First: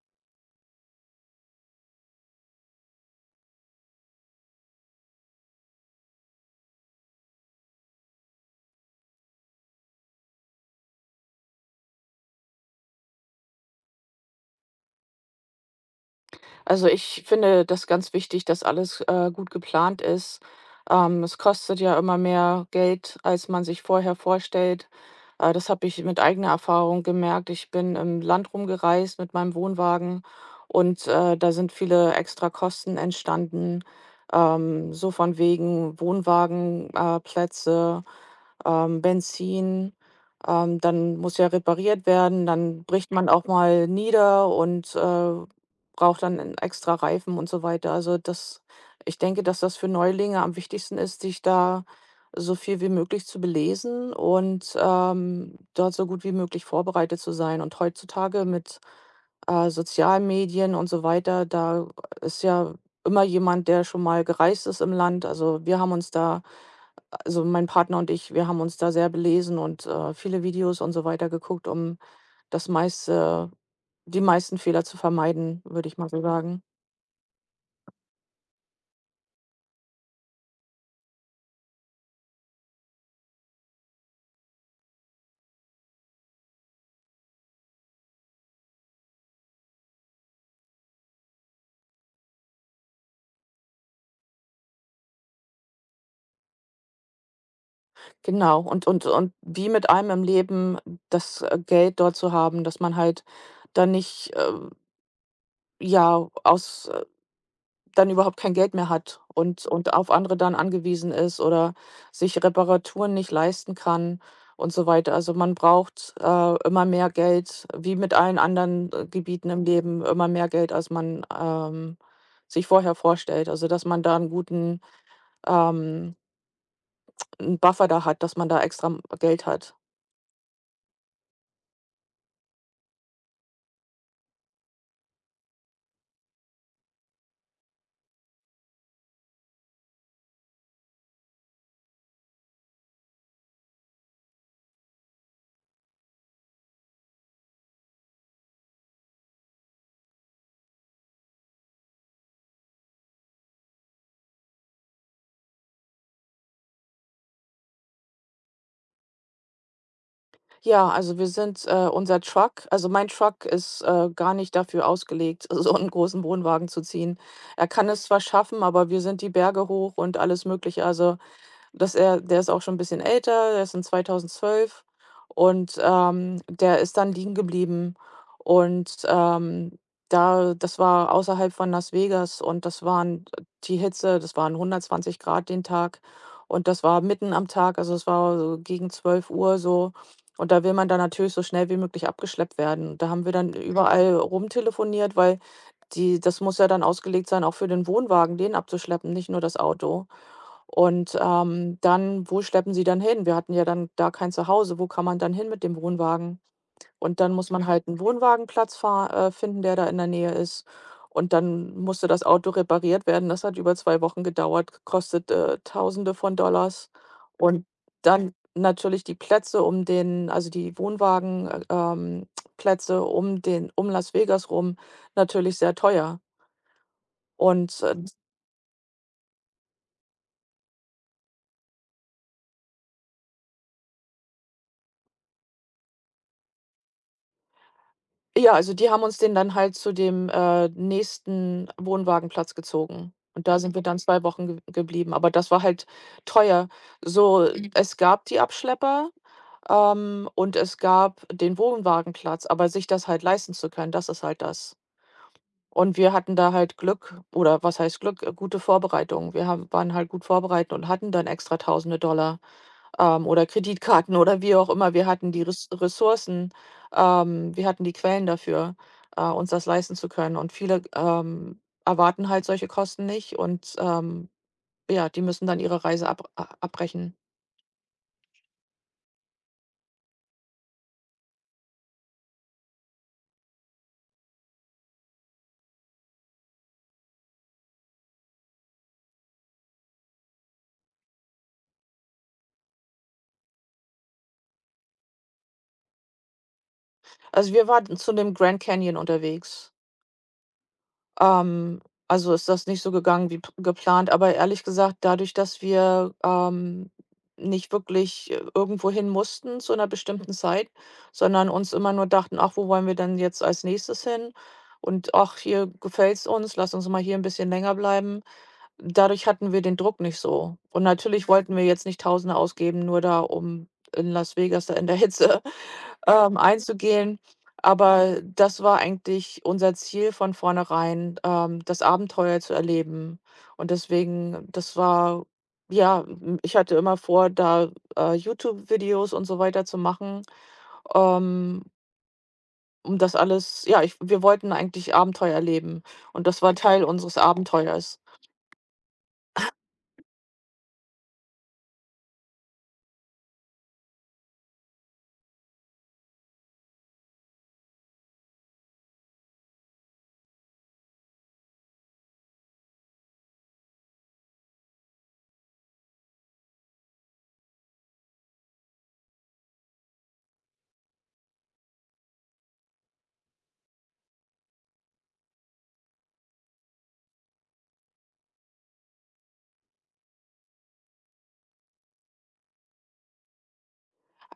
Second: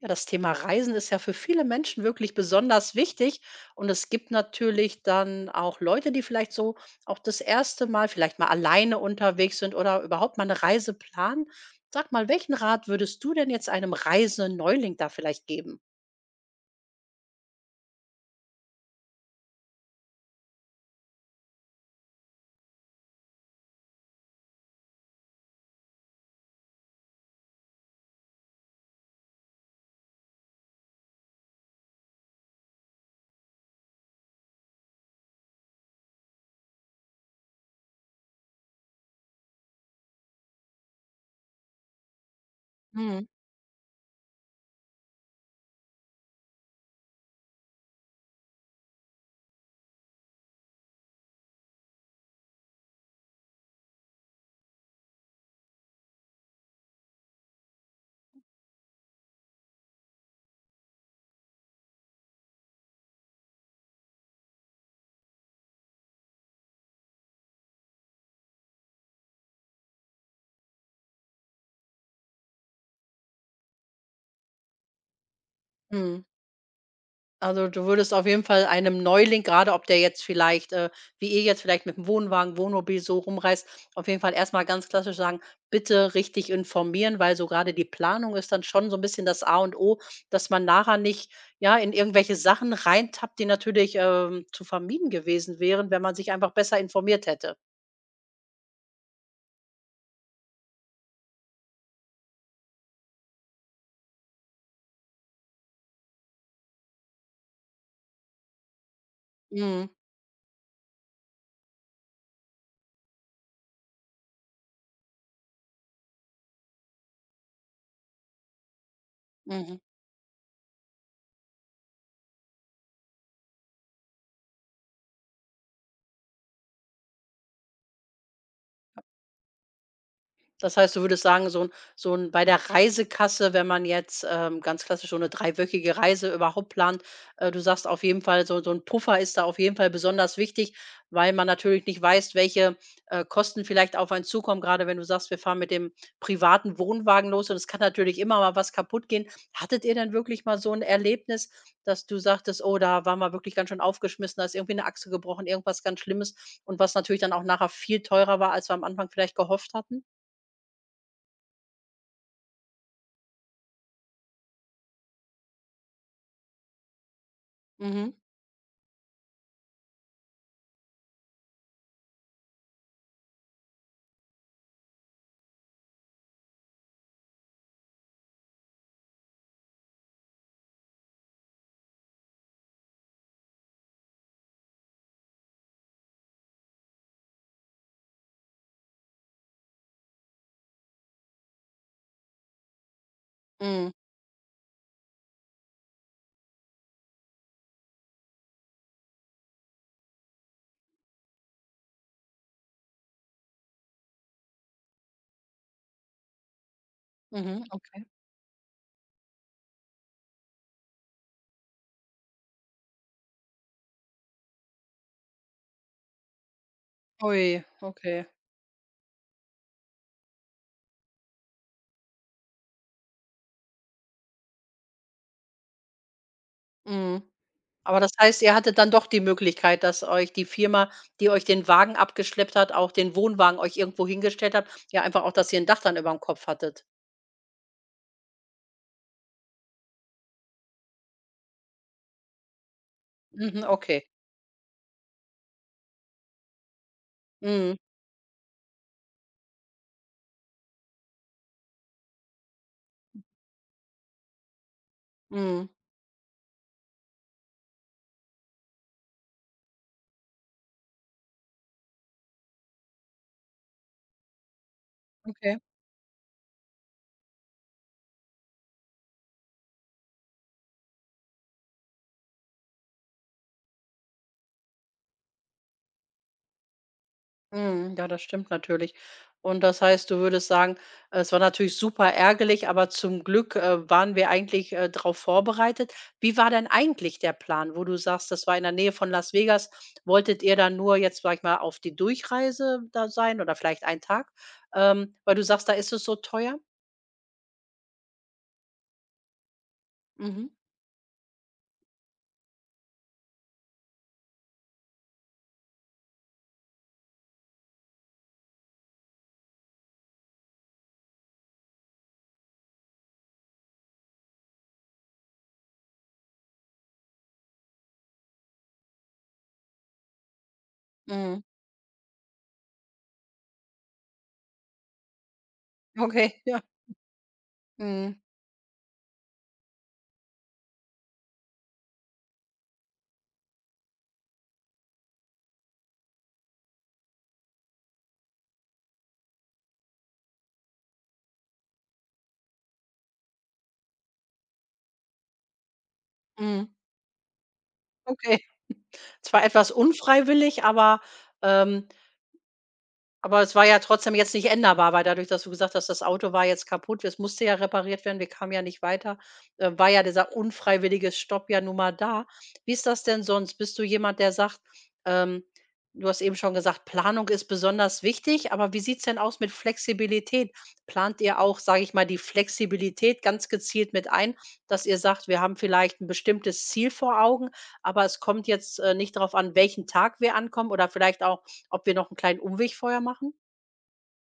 Ja, das Thema Reisen ist ja für viele Menschen wirklich besonders wichtig. Und es gibt natürlich dann auch Leute, die vielleicht so auch das erste Mal, vielleicht mal alleine unterwegs sind oder überhaupt mal eine Reise planen. Sag mal, welchen Rat würdest du denn jetzt einem reisenden Neuling da vielleicht geben? Also, ich finde das ganz wichtig, dass alles, gut geplant ist. Es kostet ja immer mehr Geld, als man sich vorher vorstellt. Das habe ich mit eigener Erfahrung gemerkt. Ich bin im Land rumgereist mit meinem Wohnwagen und da sind viele Extrakosten entstanden, so von wegen Wohnwagenplätze, Plätze, Benzin. Dann muss ja repariert werden, dann bricht man auch mal nieder und braucht dann 'n extra Reifen und so weiter. Also, das ich denke, dass das für Neulinge am wichtigsten ist, sich da so viel wie möglich zu belesen und, dort so gut wie möglich vorbereitet zu sein. Und heutzutage mit sozialen Medien und so weiter, da ist ja immer jemand, der schon mal gereist ist im Land. Also, mein Partner und ich, wir haben uns da sehr belesen und, viele Videos und so weiter geguckt, um das meiste die meisten Fehler zu vermeiden, würde ich mal so Mhm. sagen. Also, du würdest auf jeden Fall einem Neuling, gerade, ob der jetzt vielleicht, wie ihr jetzt vielleicht mit dem Wohnwagen, Wohnmobil so rumreist, auf jeden Fall erstmal ganz klassisch sagen: „Bitte richtig informieren“, weil so gerade die Planung ist dann schon so ein bisschen das A und O, dass man nachher nicht, ja, in irgendwelche Sachen reintappt, die natürlich, zu vermieden gewesen wären, wenn man sich einfach besser informiert hätte. Genau, und wie mit allem im Leben, das Geld dort zu haben, dass man halt dann nicht, ja, aus dann überhaupt kein Geld mehr hat und Mhm. und auf andere dann angewiesen ist oder sich Reparaturen nicht leisten kann und so weiter. Also, man braucht immer mehr Geld, wie mit allen anderen, Gebieten im Mhm. Leben, immer mehr Geld, als man, sich vorher vorstellt. Also, dass man da einen guten ähm, 'n Buffer da hat, dass man da extra m Geld hat. Das heißt, du würdest sagen, so 'n bei der Reisekasse, wenn man jetzt, ganz klassisch so eine dreiwöchige Reise überhaupt plant, du sagst auf jeden Fall, so so 'n Puffer ist da auf jeden Fall besonders wichtig, weil man natürlich nicht weiß, welche, Kosten vielleicht auf einen zukommen. Gerade wenn du sagst: „Wir fahren mit dem privaten Wohnwagen los und es kann natürlich immer mal was kaputtgehen.“ Hattet ihr denn wirklich mal so ein Erlebnis, dass du sagtest: „Oh, da waren wir wirklich ganz schön aufgeschmissen, da ist irgendwie eine Achse gebrochen, irgendwas ganz Schlimmes“ und was natürlich dann auch nachher viel teurer war, als wir am Anfang vielleicht gehofft hatten? Ja, also wir sind unser Truck also mein Truck ist, gar nicht dafür ausgelegt, so einen großen Wohnwagen zu ziehen. Er kann es Mhm, zwar schaffen, aber wir sind die Berge hoch und alles Mögliche. Also. Dass er Der ist auch schon ein bisschen älter, der ist in 2012 und, der ist dann liegen geblieben. Und, da das war außerhalb von Las Vegas, und das waren die Hitze, das waren 120 Grad den Tag, und das war mitten am Tag, also, es war so gegen 12 Uhr so. Und da will man dann natürlich so schnell wie möglich abgeschleppt werden. Da haben wir dann, mhm, mhm, überall rumtelefoniert, weil die das muss ja dann ausgelegt sein, auch für den Wohnwagen, den abzuschleppen, nicht nur das Auto. Und dann wo schleppen sie dann hin? Wir hatten ja dann da kein Zuhause. Wo kann man dann hin mit dem Wohnwagen? Und dann muss man, mhm, mhm, halt einen okay. Wohnwagenplatz fahr finden, der da in der Nähe ist. Und dann musste das Auto repariert werden. Das hat über 2 Wochen gedauert, kostet Tausende von Dollars. Ui, Und okay. dann natürlich die Wohnwagenplätze ähm, Plätze um den um Las Vegas rum, natürlich sehr teuer. Mhm. Und Aber das heißt, ihr hattet dann doch die Möglichkeit, dass euch die Firma, die euch den Wagen abgeschleppt hat, auch den Wohnwagen euch irgendwo hingestellt hat, ja, einfach auch, dass ihr ein Dach dann über dem Kopf hattet. ja, also die haben uns den dann halt zu dem nächsten Wohnwagenplatz gezogen. Und da Mhm, sind, mhm, wir dann okay. 2 Wochen ge geblieben, aber das war halt teuer. So, mhm, Mhm, es gab die Abschlepper, und es gab den Wohnwagenplatz, aber sich das halt leisten zu können, das ist halt das. mhm, Und wir hatten da halt Glück, oder was heißt Glück, gute Vorbereitung. Wir haben waren halt gut vorbereitet und hatten dann extra Tausende Dollar, oder Kreditkarten oder wie auch immer. Wir hatten die okay. Ressourcen, wir hatten die Quellen dafür, uns das leisten zu können. Und viele erwarten halt solche Kosten nicht, und ja, die müssen dann ihre Reise abbrechen. Mhm, ja, das stimmt natürlich. Und das heißt, du würdest sagen, es war natürlich super ärgerlich, aber zum Glück, waren wir eigentlich, drauf vorbereitet. Wie war denn eigentlich der Plan, wo du sagst, das war in der Nähe von Las Vegas? Wolltet ihr dann nur jetzt, sag ich mal, auf die Durchreise da sein oder vielleicht einen Tag? Weil du sagst, da ist es so teuer? Also wir waren zu dem Grand Canyon unterwegs. Mhm, Ähm, also ist das nicht so gegangen wie p geplant, aber ehrlich gesagt, dadurch, dass wir nicht wirklich irgendwohin mussten zu einer bestimmten Zeit, sondern uns immer nur dachten: „Ach, wo wollen wir denn jetzt als Nächstes hin?“ Und: „Ach, hier gefällt's uns, lass uns mal hier ein bisschen länger bleiben.“ Dadurch hatten wir den Druck nicht so. Und natürlich mhm. wollten wir jetzt nicht Tausende ausgeben, nur da, um in Las Vegas da in der Hitze Okay, ja. einzugehen. Aber Mhm, das war eigentlich unser Ziel von vornherein, das Abenteuer zu erleben. Und deswegen, das war ja, ich hatte immer vor, da YouTube-Videos und so weiter zu machen, ähm, um das alles, ja, wir wollten eigentlich Abenteuer erleben. Und das war mhm. Teil unseres Abenteuers. Okay. Zwar etwas unfreiwillig, aber, ähm. Aber es war ja trotzdem jetzt nicht änderbar, weil dadurch, dass du gesagt hast, das Auto war jetzt kaputt, es musste ja repariert werden, wir kamen ja nicht weiter, war ja dieser unfreiwillige Stopp ja nun mal da. Wie ist das denn sonst? Bist du jemand, der sagt, ähm, du hast eben schon gesagt, Planung ist besonders wichtig, aber wie sieht's denn aus mit Flexibilität? Plant ihr auch, sage ich mal, die Flexibilität ganz gezielt mit ein, dass ihr sagt, wir haben vielleicht ein bestimmtes Ziel vor Augen, aber es kommt jetzt nicht darauf an, welchen Tag wir ankommen oder vielleicht auch ob wir noch 'n kleinen Umweg vorher machen?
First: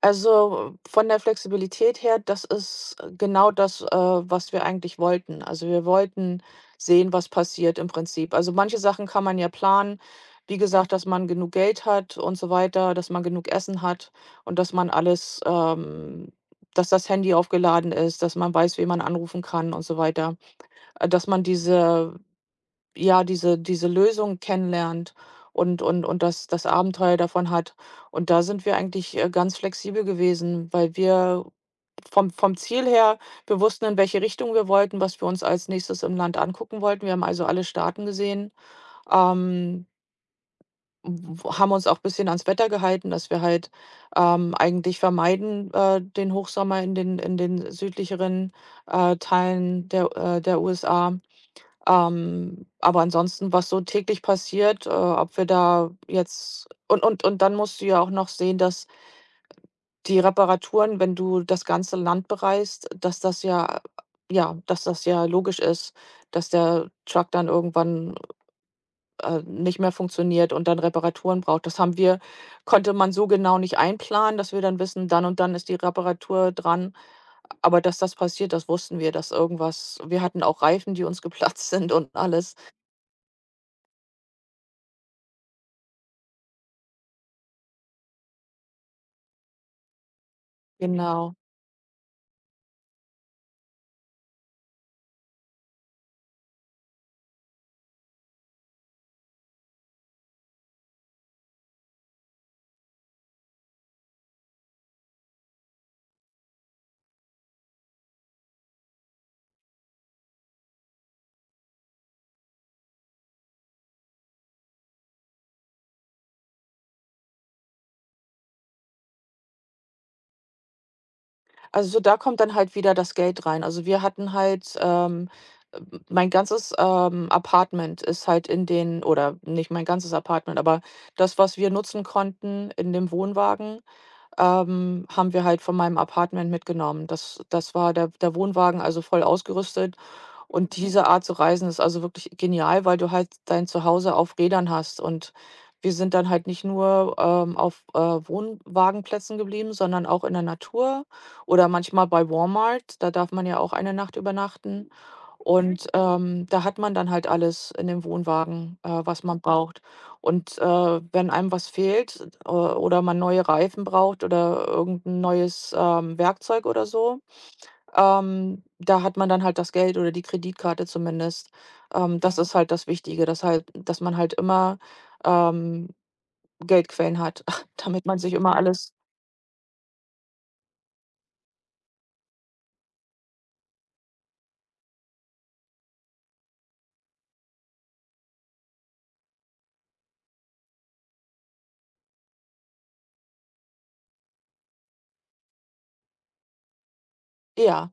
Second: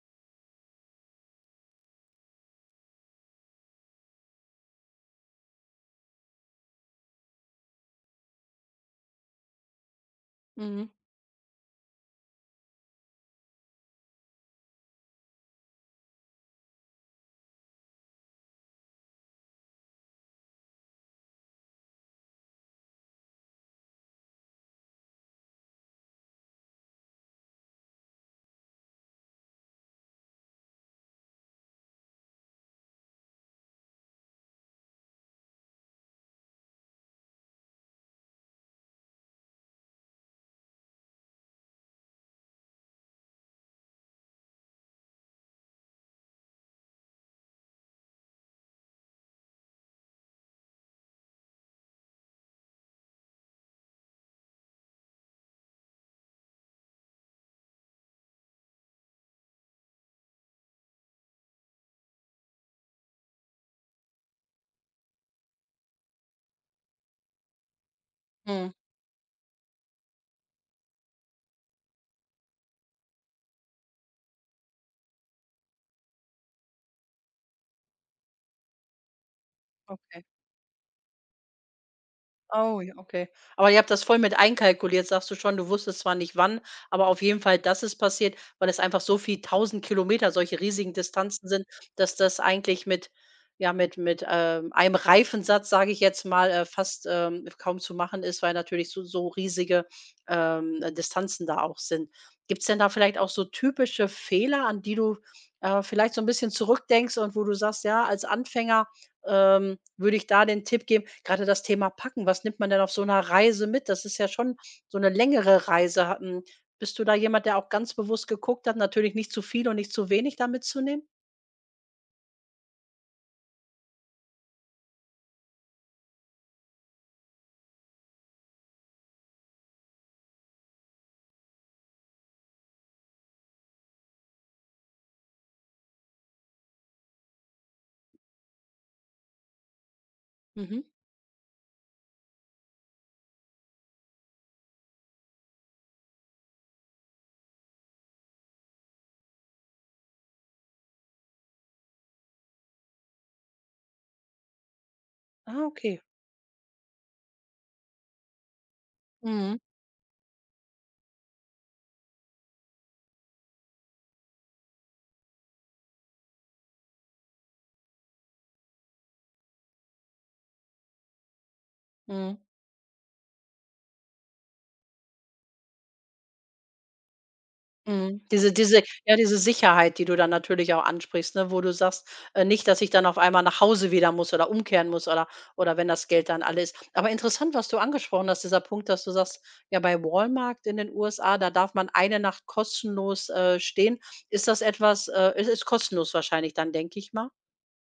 Also, von der Flexibilität her, das ist genau das, was wir eigentlich wollten. Also, wir wollten sehen, was passiert im Prinzip. Also, manche Sachen kann man ja planen. Wie gesagt, Mhm. dass man genug Geld hat und so weiter, dass man genug Essen hat und dass man dass das Handy aufgeladen ist, dass man weiß, wen man anrufen kann und so weiter. Dass man diese, ja, diese Lösung kennenlernt und das Abenteuer davon hat. Und da sind wir eigentlich ganz flexibel gewesen, weil wir vom Ziel her wir wussten, in welche Richtung wir wollten, was wir uns als Nächstes im Land angucken wollten. Wir haben also alle Staaten gesehen, ähm, w haben uns auch ein bisschen ans Wetter gehalten, dass wir halt, eigentlich vermeiden, den Hochsommer in den südlicheren, Teilen der der USA. Aber ansonsten, was so täglich passiert, ob wir da jetzt und dann musst du ja auch noch sehen, dass die Reparaturen, wenn du das ganze Land bereist, dass das ja logisch ist, dass der Truck dann irgendwann, Mhm. äh, nicht mehr funktioniert und dann Reparaturen braucht. Das haben wir Konnte man so genau nicht einplanen, dass wir dann wissen, dann und dann ist die Reparatur dran. Aber dass das passiert, das wussten wir, dass irgendwas wir Okay. hatten auch Reifen, die uns geplatzt sind und alles. Oh ja, okay. Aber ihr habt das voll mit einkalkuliert, sagst du schon. Du wusstest zwar nicht wann, aber auf jeden Fall, dass es passiert, weil es einfach so viel 1.000 Kilometer, solche riesigen Genau. Distanzen sind, dass das eigentlich mit, ja, mit, einem Reifensatz, sage ich jetzt mal, fast, kaum zu machen ist, weil natürlich so so riesige, Distanzen da auch sind. Gibt's denn da vielleicht auch so typische Fehler, an die du, vielleicht so 'n bisschen zurückdenkst und wo du sagst: „Ja, als Anfänger würde ich da den Tipp geben, gerade das Thema Packen, was nimmt man denn auf so einer Reise mit? Das ist ja schon so eine längere Reise. Bist du da jemand, der auch ganz bewusst geguckt hat, natürlich nicht zu viel und nicht zu wenig da mitzunehmen?“ Also, so da kommt dann halt wieder das Geld rein. Also, wir hatten halt, mein ganzes Apartment ist halt in den, oder nicht mein ganzes Apartment, aber das, was wir nutzen konnten in dem Wohnwagen, haben wir halt von meinem Apartment mitgenommen. Das war der Wohnwagen, also voll ausgerüstet. Und, mhm, Mhm. diese Art zu reisen ist also wirklich genial, weil du halt dein Zuhause auf Rädern hast. Und wir sind dann halt nicht nur auf Wohnwagenplätzen geblieben, sondern auch in der Natur oder manchmal bei Walmart. Da darf man ja auch eine Nacht übernachten. Mhm. Ah, Und, okay. ähm, da hat man dann halt alles in dem Wohnwagen, was man Mhm. braucht. Wenn einem was fehlt, oder man neue Reifen braucht oder irgendein neues, Werkzeug oder so, da hat man dann halt das Geld oder die Kreditkarte zumindest. Das Mhm. Ja. ist halt das Wichtige, dass man halt immer, ähm, Geldquellen hat, damit man Mhm. sich immer, Diese ja, diese alles, ja, diese Sicherheit, die du dann natürlich auch ansprichst, ne, wo du sagst, nicht, dass ich dann auf einmal nach Hause wieder muss oder umkehren muss oder wenn das Geld dann alle ist. Aber interessant, was du angesprochen hast, dieser Punkt, dass du sagst, ja, bei Walmart in den USA, da darf man eine Nacht kostenlos, stehen. Ist das etwas, es ist kostenlos wahrscheinlich dann, denke ich mal, ja.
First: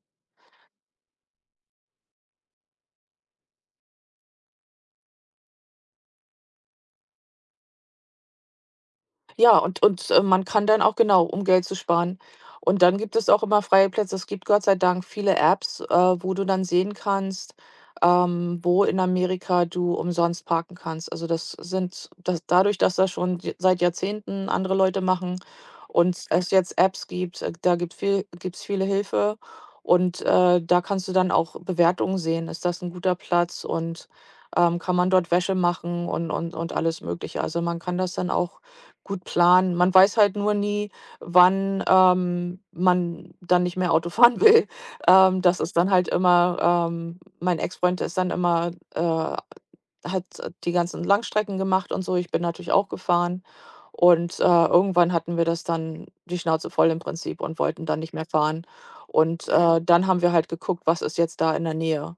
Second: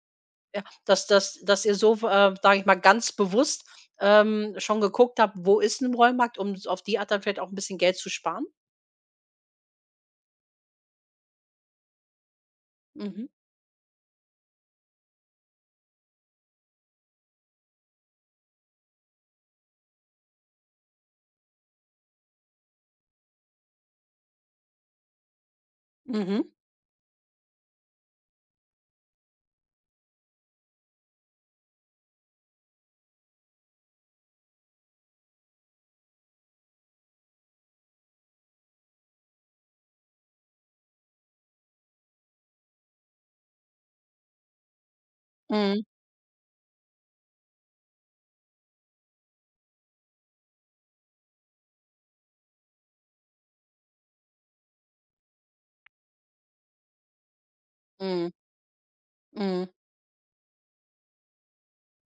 ja, dass ihr so, sage ich mal, ganz bewusst, schon geguckt habt, wo ist ein Walmart, um s auf die Art dann vielleicht auch ein bisschen Geld zu sparen? Ja, und man kann dann auch, genau, um Geld zu sparen. Und dann gibt Mhm. es auch immer freie Plätze. Es gibt Gott sei Dank viele Apps, wo du dann sehen kannst, wo in Amerika du umsonst parken kannst. Also, das sind das dadurch, dass das schon j seit Jahrzehnten andere Leute machen und Mhm. es jetzt Apps gibt, da gibt's viele Hilfe und, da kannst du dann auch Bewertungen sehen. Ist das ein guter Platz, und kann man dort Wäsche machen und alles Mögliche. Also, man kann das dann auch gut planen. Man weiß halt nur nie, wann, man dann nicht mehr Auto fahren will. Das ist Mhm. dann halt immer mein Ex-Freund ist dann immer, hat die ganzen Langstrecken gemacht und so. Ich bin natürlich auch gefahren, und irgendwann hatten wir das dann die Schnauze voll im Prinzip und wollten dann nicht mehr Mhm. fahren. Und, Mhm. äh, dann haben wir halt geguckt, was ist jetzt da in der Nähe?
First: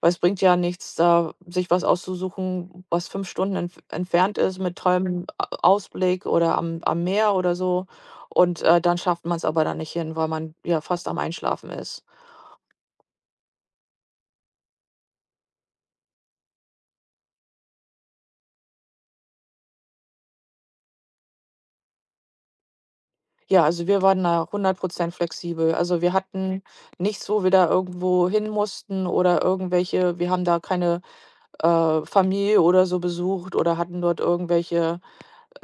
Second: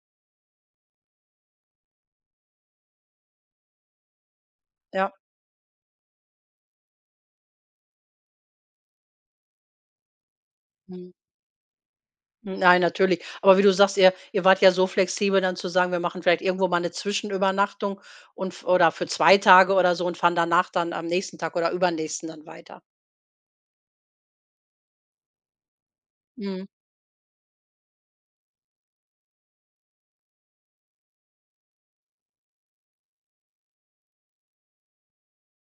Weil es bringt ja nichts, da sich was auszusuchen, was 5 Stunden entfernt ist mit Ja. tollem Ausblick oder am Meer oder so. Und dann schafft man es aber dann nicht hin, weil man ja fast Mhm. am Einschlafen ist. Nein, natürlich. Aber wie du sagst, ihr wart ja so flexibel, dann zu sagen: „Wir machen vielleicht irgendwo mal eine Zwischenübernachtung und f oder für 2 Tage oder so und fahren danach dann am nächsten Tag oder übernächsten dann weiter.“ Ja, also wir waren da 100% flexibel. Also, wir hatten Mhm. nichts, wo wir da irgendwo hin mussten, oder irgendwelche wir haben da keine Familie oder so besucht oder hatten dort irgendwelche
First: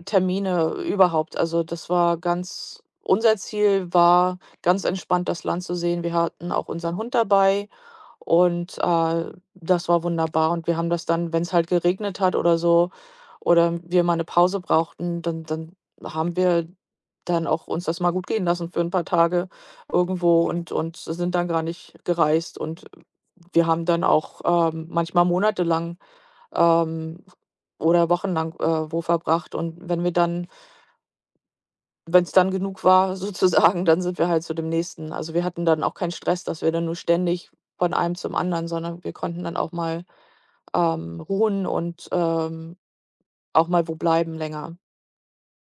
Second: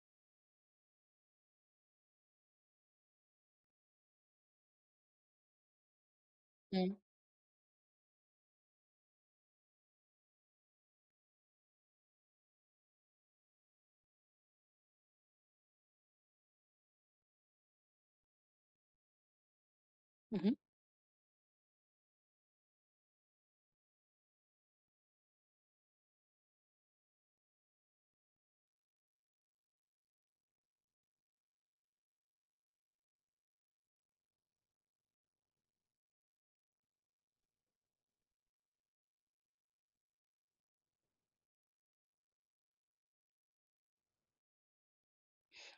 Termine überhaupt. Also, das war ganz unser Ziel war, ganz entspannt das Land zu sehen. Wir hatten auch Mhm. unseren Hund dabei, und das war wunderbar. Und wir haben das dann, wenn es halt geregnet hat oder so, oder wir mal eine Pause brauchten, dann haben wir dann auch uns das mal gut gehen lassen für ein paar Tage irgendwo Mhm. und sind dann gar nicht gereist. Und wir haben dann auch, manchmal monatelang ähm, oder wochenlang, wo verbracht. Und wenn es dann genug war sozusagen, dann sind wir halt zu dem nächsten. Also, wir hatten dann auch keinen Stress, dass wir dann nur ständig von einem zum anderen, sondern wir konnten dann auch mal, ruhen und, auch mal wo bleiben länger.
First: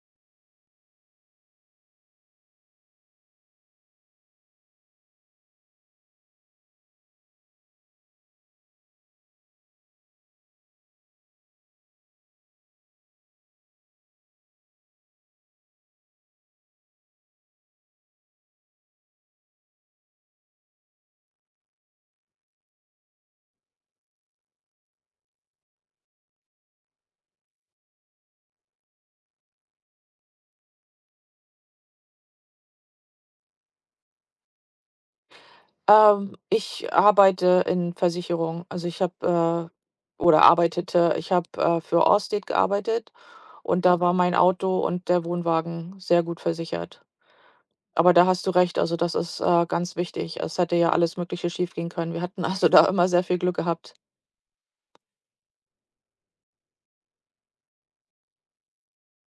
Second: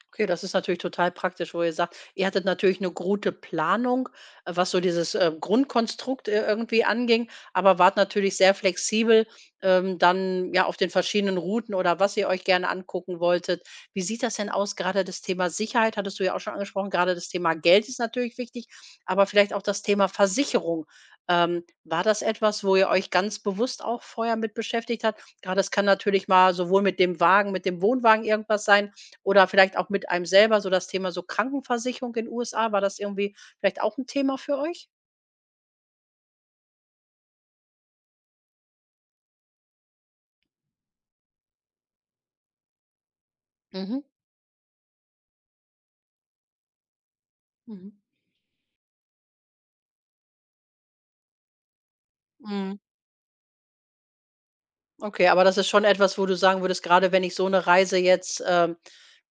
Okay, das ist natürlich total praktisch, wo ihr sagt, ihr hattet natürlich eine gute Planung, was so dieses, Grundkonstrukt, irgendwie anging, aber wart natürlich sehr flexibel, dann, ja, auf den verschiedenen Routen oder was ihr euch gerne angucken wolltet. Wie sieht das denn aus? Gerade das Thema Sicherheit hattest du ja auch schon angesprochen, gerade das Thema Geld ist natürlich wichtig, aber vielleicht auch das Thema Versicherung. War das etwas, wo ihr euch ganz bewusst auch vorher mit beschäftigt habt? Gerade es kann natürlich mal sowohl mit dem Wagen, mit dem Wohnwagen irgendwas sein, oder vielleicht auch mit einem selber, so das Thema so Krankenversicherung in USA. War das irgendwie vielleicht auch ein Thema für euch? Ich arbeite in Versicherung. Also, oder arbeitete, ich habe, für Allstate gearbeitet, und da Mhm, war mein Auto und der Wohnwagen sehr gut versichert. mhm. Aber da hast du recht, also das ist, ganz wichtig. Es hätte ja alles Mögliche schiefgehen können. Wir hatten also Mhm, da immer sehr viel Glück gehabt. okay, aber das ist schon etwas, wo du sagen würdest, gerade wenn ich so eine Reise jetzt,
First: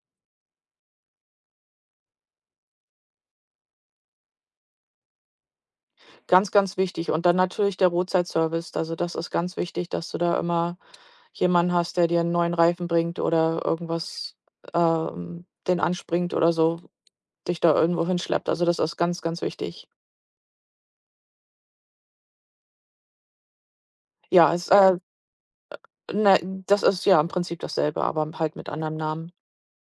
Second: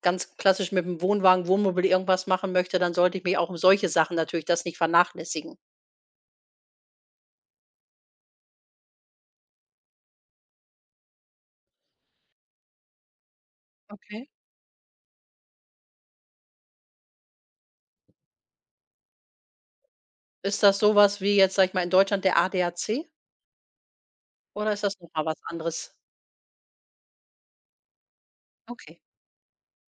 ganz klassisch mit dem Wohnwagen, Wohnmobil irgendwas machen möchte, dann sollte ich mich auch um solche Sachen natürlich das nicht vernachlässigen. Ganz, ganz wichtig. Und dann natürlich der Roadsideservice. Also, das ist ganz wichtig, dass du da immer jemanden hast, der dir einen neuen Reifen bringt oder Okay. irgendwas, den anspringt oder so, dich da irgendwo hinschleppt. Also, das ist ganz, ganz wichtig. Ist das sowas wie jetzt, sage ich mal, in Deutschland der ADAC Ja, oder ist das noch mal was anderes? ne, das ist ja im Prinzip dasselbe, aber halt mit anderem Okay. Namen.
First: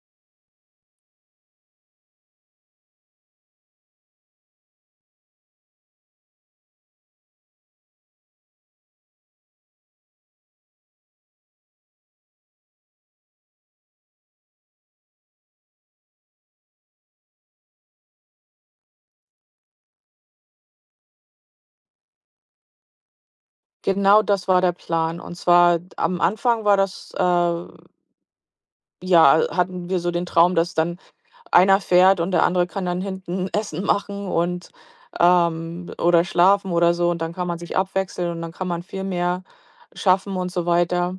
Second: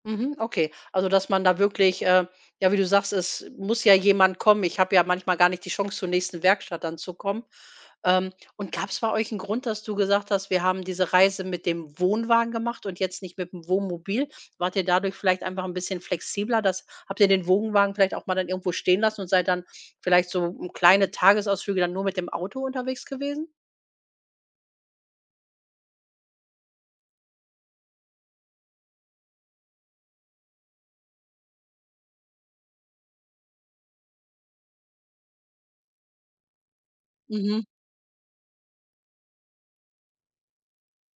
Mhm, okay. Also, dass man da wirklich, ja, wie du sagst, es muss ja jemand kommen. Ich habe ja manchmal gar nicht die Chance, zur nächsten Werkstatt dann zu kommen. Und gab es bei euch einen Grund, dass du gesagt hast: „Wir haben diese Reise mit dem Wohnwagen gemacht und jetzt nicht mit dem Wohnmobil?“ Wart ihr dadurch vielleicht einfach ein bisschen flexibler? Das habt ihr den Wohnwagen vielleicht auch mal dann irgendwo stehen lassen und seid dann vielleicht so, hm, kleine Tagesausflüge dann nur mit dem Auto unterwegs gewesen? Genau das war der Plan. Und zwar am Anfang war das, ja, hatten wir so den Traum, dass dann einer fährt und der andere kann dann hinten Essen machen und, oder schlafen oder so, und dann kann man Mhm. sich abwechseln und dann kann man viel mehr schaffen und so weiter.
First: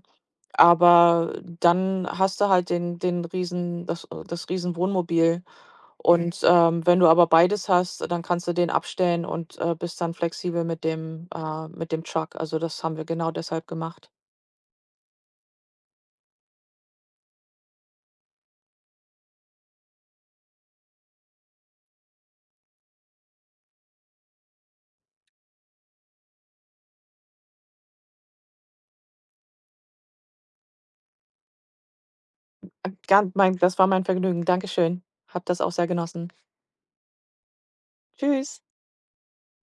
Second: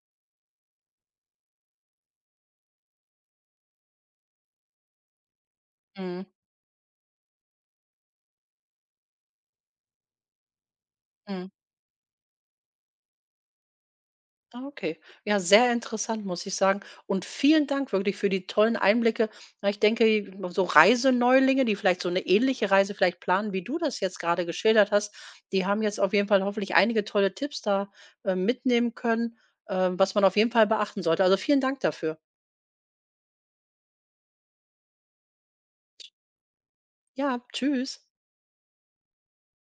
Aber dann hast du halt den den riesen das das Riesenwohnmobil, mhm, Mhm. und wenn du aber beides hast, dann kannst du den abstellen und, bist dann flexibel Mhm. Mit dem Truck. Also, das haben wir genau deshalb gemacht. Ah, okay. Ja, sehr interessant, muss ich sagen. Und vielen Dank wirklich für die tollen Einblicke. Na, ich denke, so Reiseneulinge, die vielleicht so eine ähnliche Reise vielleicht planen, wie du das jetzt gerade geschildert hast, die haben jetzt auf jeden Fall hoffentlich einige tolle Tipps da mitnehmen können, was man auf jeden Fall beachten sollte. Also vielen Dank dafür. Gan mein Das war mein Vergnügen. Dankeschön. Habe das auch sehr genossen. Ja, tschüss. Tschüss.